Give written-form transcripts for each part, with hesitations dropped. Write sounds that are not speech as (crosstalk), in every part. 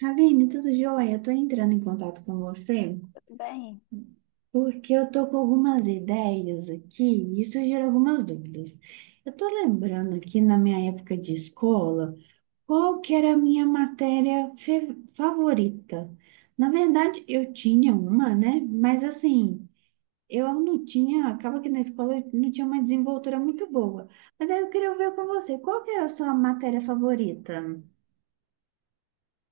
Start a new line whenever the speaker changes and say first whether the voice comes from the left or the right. right: Ravine, tudo jóia? Estou entrando em contato com você
left: Bem,
right: porque eu estou com algumas ideias aqui e isso gera algumas dúvidas. Eu estou lembrando aqui na minha época de escola qual que era a minha matéria favorita. Na verdade, eu tinha uma, né? Mas assim, eu não tinha, acaba que na escola eu não tinha uma desenvoltura muito boa. Mas aí eu queria ver com você, qual que era a sua matéria favorita?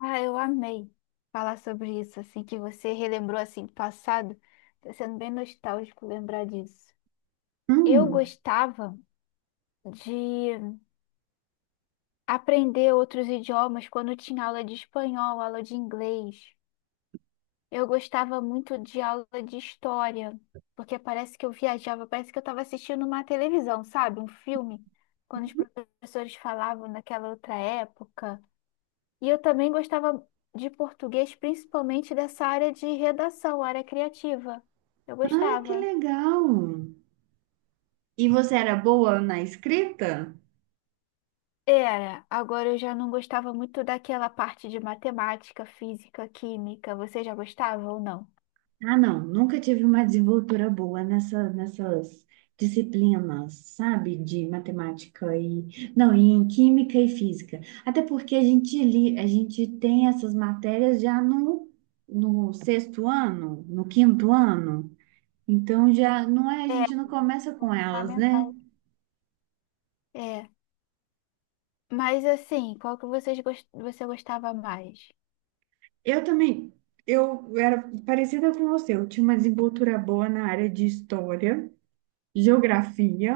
left: eu amei falar sobre isso, assim, que você relembrou, assim, do passado. Tá sendo bem nostálgico lembrar disso. Eu
right: Hum,
left: gostava de aprender outros idiomas quando tinha aula de espanhol, aula de inglês. Eu gostava muito de aula de história, porque parece que eu viajava, parece que eu estava assistindo uma televisão, sabe? Um filme, quando os professores falavam naquela outra época. E eu também gostava de português, principalmente dessa área de redação, área criativa. Eu
right: ai, que
left: gostava.
right: legal! E você era boa na escrita?
left: Era, agora eu já não gostava muito daquela parte de matemática, física, química. Você já gostava ou não?
right: Ah, não, nunca tive uma desenvoltura boa nessas disciplinas, sabe? De matemática e... Não, e em química e física. Até porque a gente tem essas matérias já no sexto ano, no quinto ano. Então, já não é, a
left: É,
right: gente não começa com elas, né?
left: fundamental. É, mas assim, qual que vocês gos- você gostava mais?
right: Eu também, eu era parecida com você. Eu tinha uma desenvoltura boa na área de história, geografia.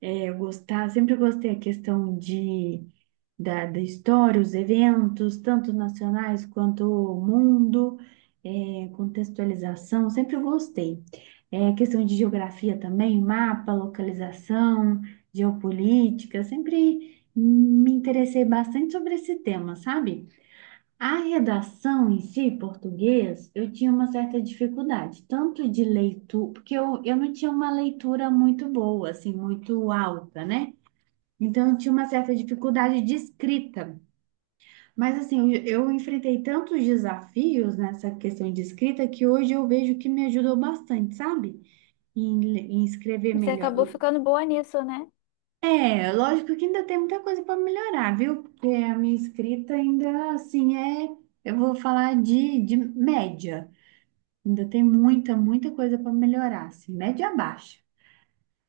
right: É, eu gostar, sempre gostei a da história, os eventos, tanto nacionais quanto o mundo, é, contextualização, sempre gostei. É, questão de geografia também, mapa, localização, geopolítica, sempre me interessei bastante sobre esse tema, sabe? A redação em si, português, eu tinha uma certa dificuldade, tanto de leitura, porque eu não tinha uma leitura muito boa, assim, muito alta, né? Então, eu tinha uma certa dificuldade de escrita. Mas, assim, eu enfrentei tantos desafios nessa questão de escrita que hoje eu vejo que me ajudou bastante, sabe? Em escrever
left: Você
right: melhor.
left: acabou ficando boa nisso, né?
right: É, lógico que ainda tem muita coisa para melhorar, viu? Porque a minha escrita ainda, assim, é, eu vou falar de média. Ainda tem muita, muita coisa para melhorar, assim, média baixa.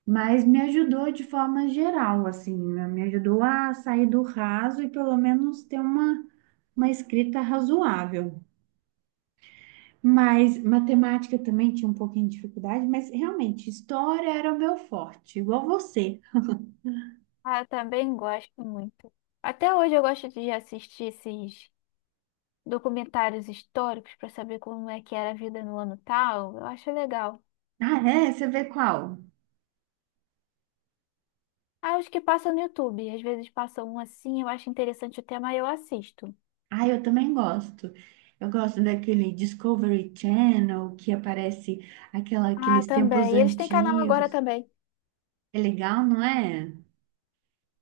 right: Mas me ajudou de forma geral, assim, né? Me ajudou a sair do raso e pelo menos ter uma escrita razoável. Mas matemática também tinha um pouquinho de dificuldade, mas realmente, história era o meu forte, igual você.
left: Ah, eu também gosto muito. Até hoje eu gosto de assistir esses documentários históricos para saber como é que era a vida no ano tal. Eu acho legal.
right: Ah, é? Você vê qual?
left: Ah, os que passam no YouTube. Às vezes passam um assim, eu acho interessante o tema e eu assisto.
right: Ah, eu também gosto. Eu gosto daquele Discovery Channel que aparece aquela,
left: Ah,
right: aqueles tempos
left: também. E eles têm canal agora
right: antigos.
left: também.
right: É legal, não é?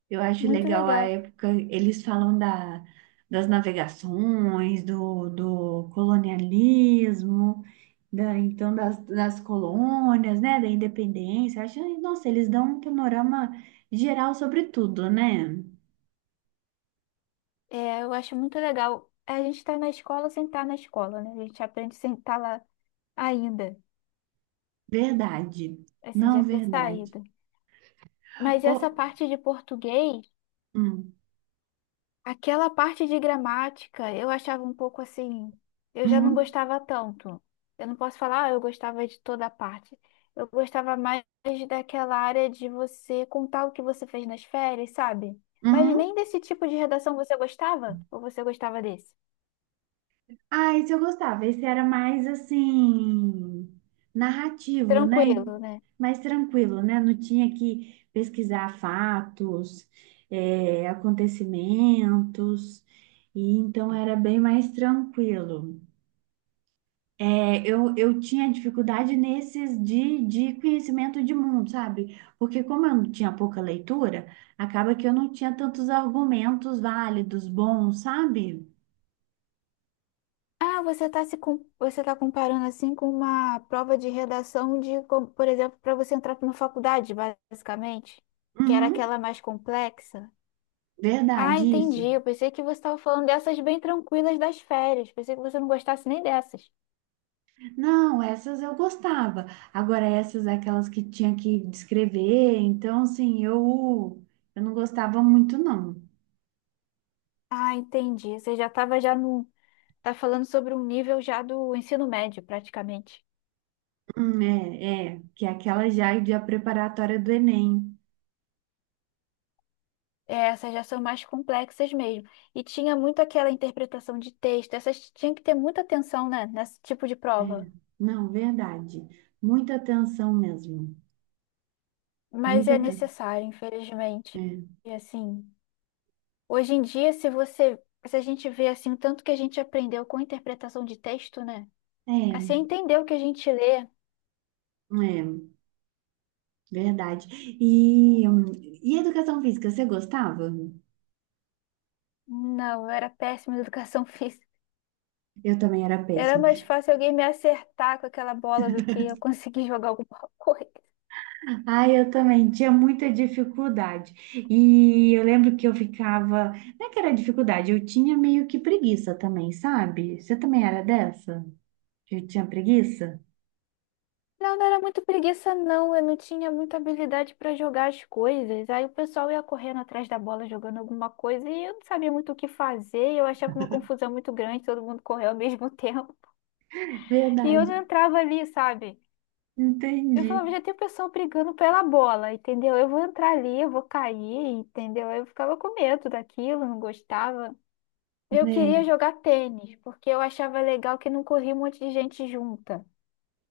right: Eu acho
left: Muito
right: legal a
left: legal.
right: época, eles falam das navegações, do colonialismo, então das colônias, né, da independência. Acho, nossa, eles dão um panorama geral sobre tudo, né?
left: É, eu acho muito legal. A gente está na escola sem estar na escola, né? A gente aprende sem estar lá ainda.
right: Verdade.
left: Assim,
right: Não
left: já ter
right: verdade.
left: saído. Mas
right: Ô,
left: essa parte de português.
right: hum,
left: Aquela parte de gramática eu achava um pouco assim, eu já não
right: uhum,
left: gostava tanto. Eu não posso falar, ah, eu gostava de toda a parte. Eu gostava mais daquela área de você contar o que você fez nas férias, sabe? Mas
right: uhum.
left: nem desse tipo de redação você gostava? Ou você gostava desse?
right: Ah, esse eu gostava. Esse era mais assim, narrativo, né?
left: Tranquilo, né?
right: Mais tranquilo, né? Não tinha que pesquisar fatos, é, acontecimentos, e então era bem mais tranquilo. É, eu tinha dificuldade nesses de conhecimento de mundo, sabe? Porque como eu não tinha pouca leitura, acaba que eu não tinha tantos argumentos válidos, bons, sabe?
left: Ah, você tá se com... Você tá comparando assim com uma prova de redação de, como, por exemplo, para você entrar para uma faculdade, basicamente, que era
right: Uhum,
left: aquela mais complexa. Ah,
right: verdade,
left: entendi.
right: isso.
left: Eu pensei que você estava falando dessas bem tranquilas das férias. Pensei que você não gostasse nem dessas.
right: Não, essas eu gostava. Agora, essas aquelas que tinha que descrever, então, assim, eu não gostava muito, não.
left: Ah, entendi. Você já estava já no, tá falando sobre um nível já do ensino médio, praticamente.
right: É, é, que é aquela já de a preparatória do Enem.
left: É, essas já são mais complexas mesmo. E tinha muito aquela interpretação de texto. Essas tinha que ter muita atenção, né, nesse tipo de prova.
right: É, não, verdade. Muita atenção mesmo.
left: Mas
right: Muita
left: é
right: atenção.
left: necessário, infelizmente.
right: É,
left: E assim, hoje em dia, se a gente vê assim o tanto que a gente aprendeu com interpretação de texto, né?
right: é,
left: Assim, entender o que a gente lê.
right: é, verdade. E, hum, e educação física, você gostava?
left: Não, eu era péssima em educação (laughs) física.
right: Eu também era
left: Era
right: péssima.
left: mais fácil alguém me acertar com aquela bola do que eu conseguir jogar alguma (laughs) coisa.
right: Ai, eu também tinha muita dificuldade. E eu lembro que eu ficava. Não é que era dificuldade, eu tinha meio que preguiça também, sabe? Você também era dessa? Eu tinha preguiça?
left: Não, não era muito preguiça, não. Eu não tinha muita habilidade para jogar as coisas. Aí o pessoal ia correndo atrás da bola, jogando alguma coisa, e eu não sabia muito o que fazer. Eu achava uma confusão muito grande, todo mundo correu ao (laughs) mesmo tempo. E eu
right: Verdade,
left: não entrava ali, sabe? Eu
right: entendi.
left: falava, já tem pessoa brigando pela bola, entendeu? Eu vou entrar ali, eu vou cair, entendeu? Eu ficava com medo daquilo, não gostava. Eu queria
right: Né?
left: jogar tênis, porque eu achava legal que não corria um monte de gente junta.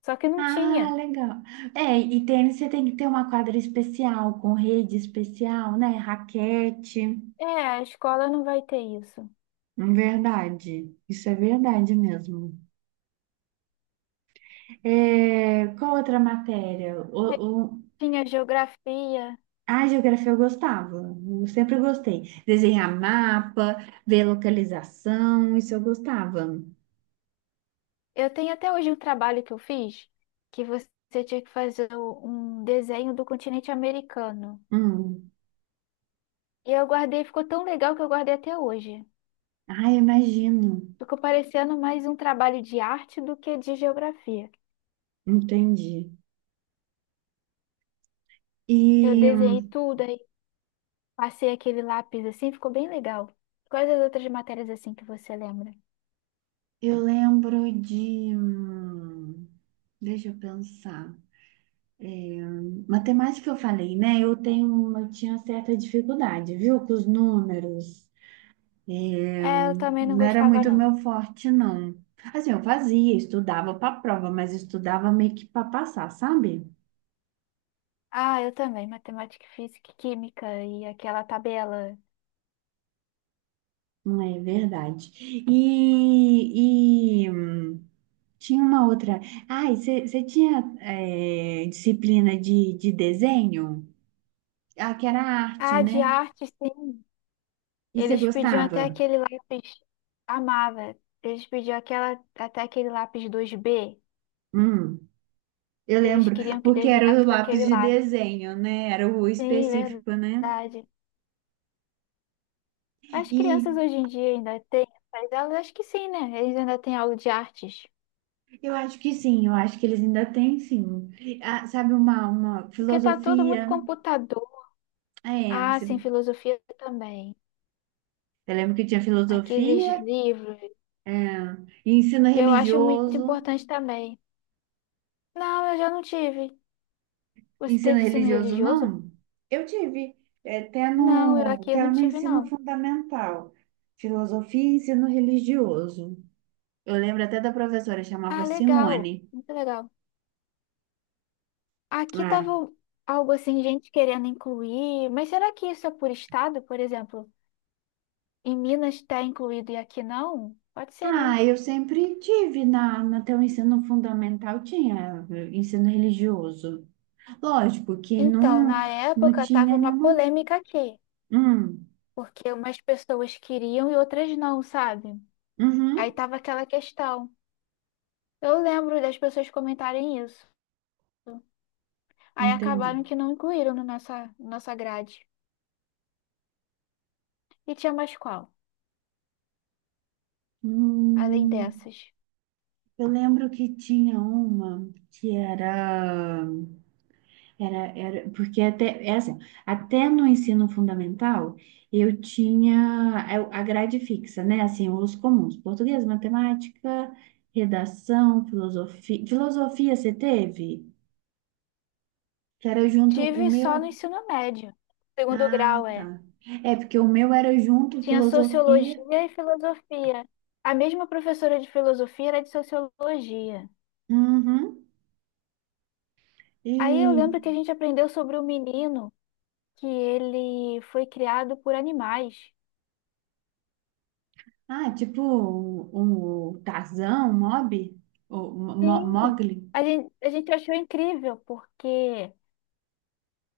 left: Só que não
right: Ah,
left: tinha.
right: legal. É, e tênis você tem que ter uma quadra especial, com rede especial, né? Raquete.
left: É, a escola não vai ter isso.
right: Verdade. Isso é verdade mesmo. É, qual outra matéria?
left: Aí tinha geografia.
right: Ah, geografia eu gostava, eu sempre gostei. Desenhar mapa, ver localização, isso eu gostava.
left: Eu tenho até hoje um trabalho que eu fiz, que você tinha que fazer um desenho do continente americano.
right: Hum.
left: E eu guardei, ficou tão legal que eu guardei até hoje.
right: Ah, imagino.
left: Ficou parecendo mais um trabalho de arte do que de geografia.
right: Entendi.
left: Eu
right: E
left: desenhei tudo, aí passei aquele lápis assim, ficou bem legal. Quais as outras matérias assim que você lembra?
right: eu lembro de. Hum, deixa eu pensar. É, matemática eu falei, né? Eu tinha certa dificuldade, viu? Com os números.
left: É, eu também não
right: Não era
left: gostava,
right: muito
left: não.
right: meu forte, não. Assim, eu fazia, estudava para prova, mas estudava meio que para passar, sabe?
left: Ah, eu também, matemática, física, e química e aquela tabela.
right: É verdade. E tinha uma outra. Ah, e você tinha é, disciplina de desenho? Ah, que era arte,
left: Ah, de
right: né?
left: arte, sim.
right: E você
left: Eles pediam até
right: gostava?
left: aquele lápis, amava. Eles pediam aquela, até aquele lápis 2B.
right: Hum, eu
left: Eles
right: lembro,
left: queriam que
right: porque era o
left: desenhasse com
right: lápis
left: aquele
right: de
left: lápis.
right: desenho, né? Era o
left: Sim,
right: específico, né?
left: verdade. As
right: E
left: crianças hoje em dia ainda têm essas aulas? Acho que sim, né? Eles ainda têm aula de artes.
right: eu acho que sim, eu acho que eles ainda têm, sim. Ah, sabe, uma
left: Porque tá tudo muito
right: filosofia.
left: computador.
right: É,
left: Ah, sim, filosofia também.
right: eu lembro que tinha
left: Aqueles
right: filosofia,
left: livros.
right: é, e ensino
left: Eu acho muito
right: religioso.
left: importante também. Não, eu já não tive. Você
right: Ensino
left: teve ensino
right: religioso
left: religioso?
right: não? Eu tive, é, até
left: Não, eu aqui eu
right: até
left: não
right: no
left: tive,
right: ensino
left: não.
right: fundamental, filosofia e ensino religioso. Eu lembro até da professora, chamava
left: Ah, legal.
right: Simone.
left: Muito legal. Aqui
right: Ah,
left: tava algo assim, gente querendo incluir, mas será que isso é por estado, por exemplo? Em Minas está incluído e aqui não? Pode ser, né?
right: ah, eu sempre tive até o ensino fundamental, tinha eh, ensino religioso. Lógico que
left: Então,
right: não,
left: na
right: não
left: época tava
right: tinha
left: uma
right: nenhuma.
left: polêmica aqui,
right: Hum,
left: porque umas pessoas queriam e outras não, sabe? Aí
right: uhum,
left: tava aquela questão. Eu lembro das pessoas comentarem isso. Aí
right: entendi.
left: acabaram que não incluíram na nossa grade. E tinha mais qual, além
right: Hum,
left: dessas?
right: eu lembro que tinha uma que era. Era, era, porque até, é assim, até no ensino fundamental, eu tinha a grade fixa, né? Assim, os comuns, português, matemática, redação, filosofia. Filosofia você teve? Que era junto o
left: Tive
right: meu.
left: só no ensino médio. Segundo
right: Ah,
left: grau, é.
right: tá. É, porque o meu era junto
left: Tinha
right: filosofia.
left: sociologia e filosofia. A mesma professora de filosofia era de sociologia.
right: Uhum.
left: Aí eu
right: E,
left: lembro que a gente aprendeu sobre um menino que ele foi criado por animais.
right: ah, tipo o Tarzan, o Mob,
left: Sim.
right: Mowgli.
left: A gente achou incrível, porque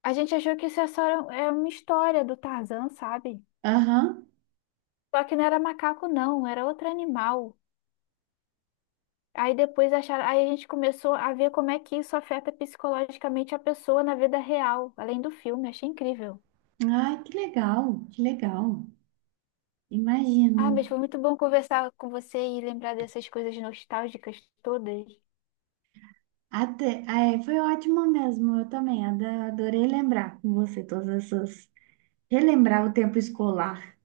left: a gente achou que isso é só é uma história do Tarzan, sabe?
right: Aham.
left: Só que não era macaco, não, era outro animal. Aí depois acharam, aí a gente começou a ver como é que isso afeta psicologicamente a pessoa na vida real, além do filme, achei incrível.
right: Ai, que legal, que legal. Imagino.
left: Ah, mas foi muito bom conversar com você e lembrar dessas coisas nostálgicas todas.
right: Até, ah, é, foi ótimo mesmo, eu também adorei lembrar com você todas essas, relembrar o tempo escolar.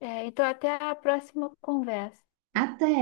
left: É, então até a próxima conversa.
right: Até.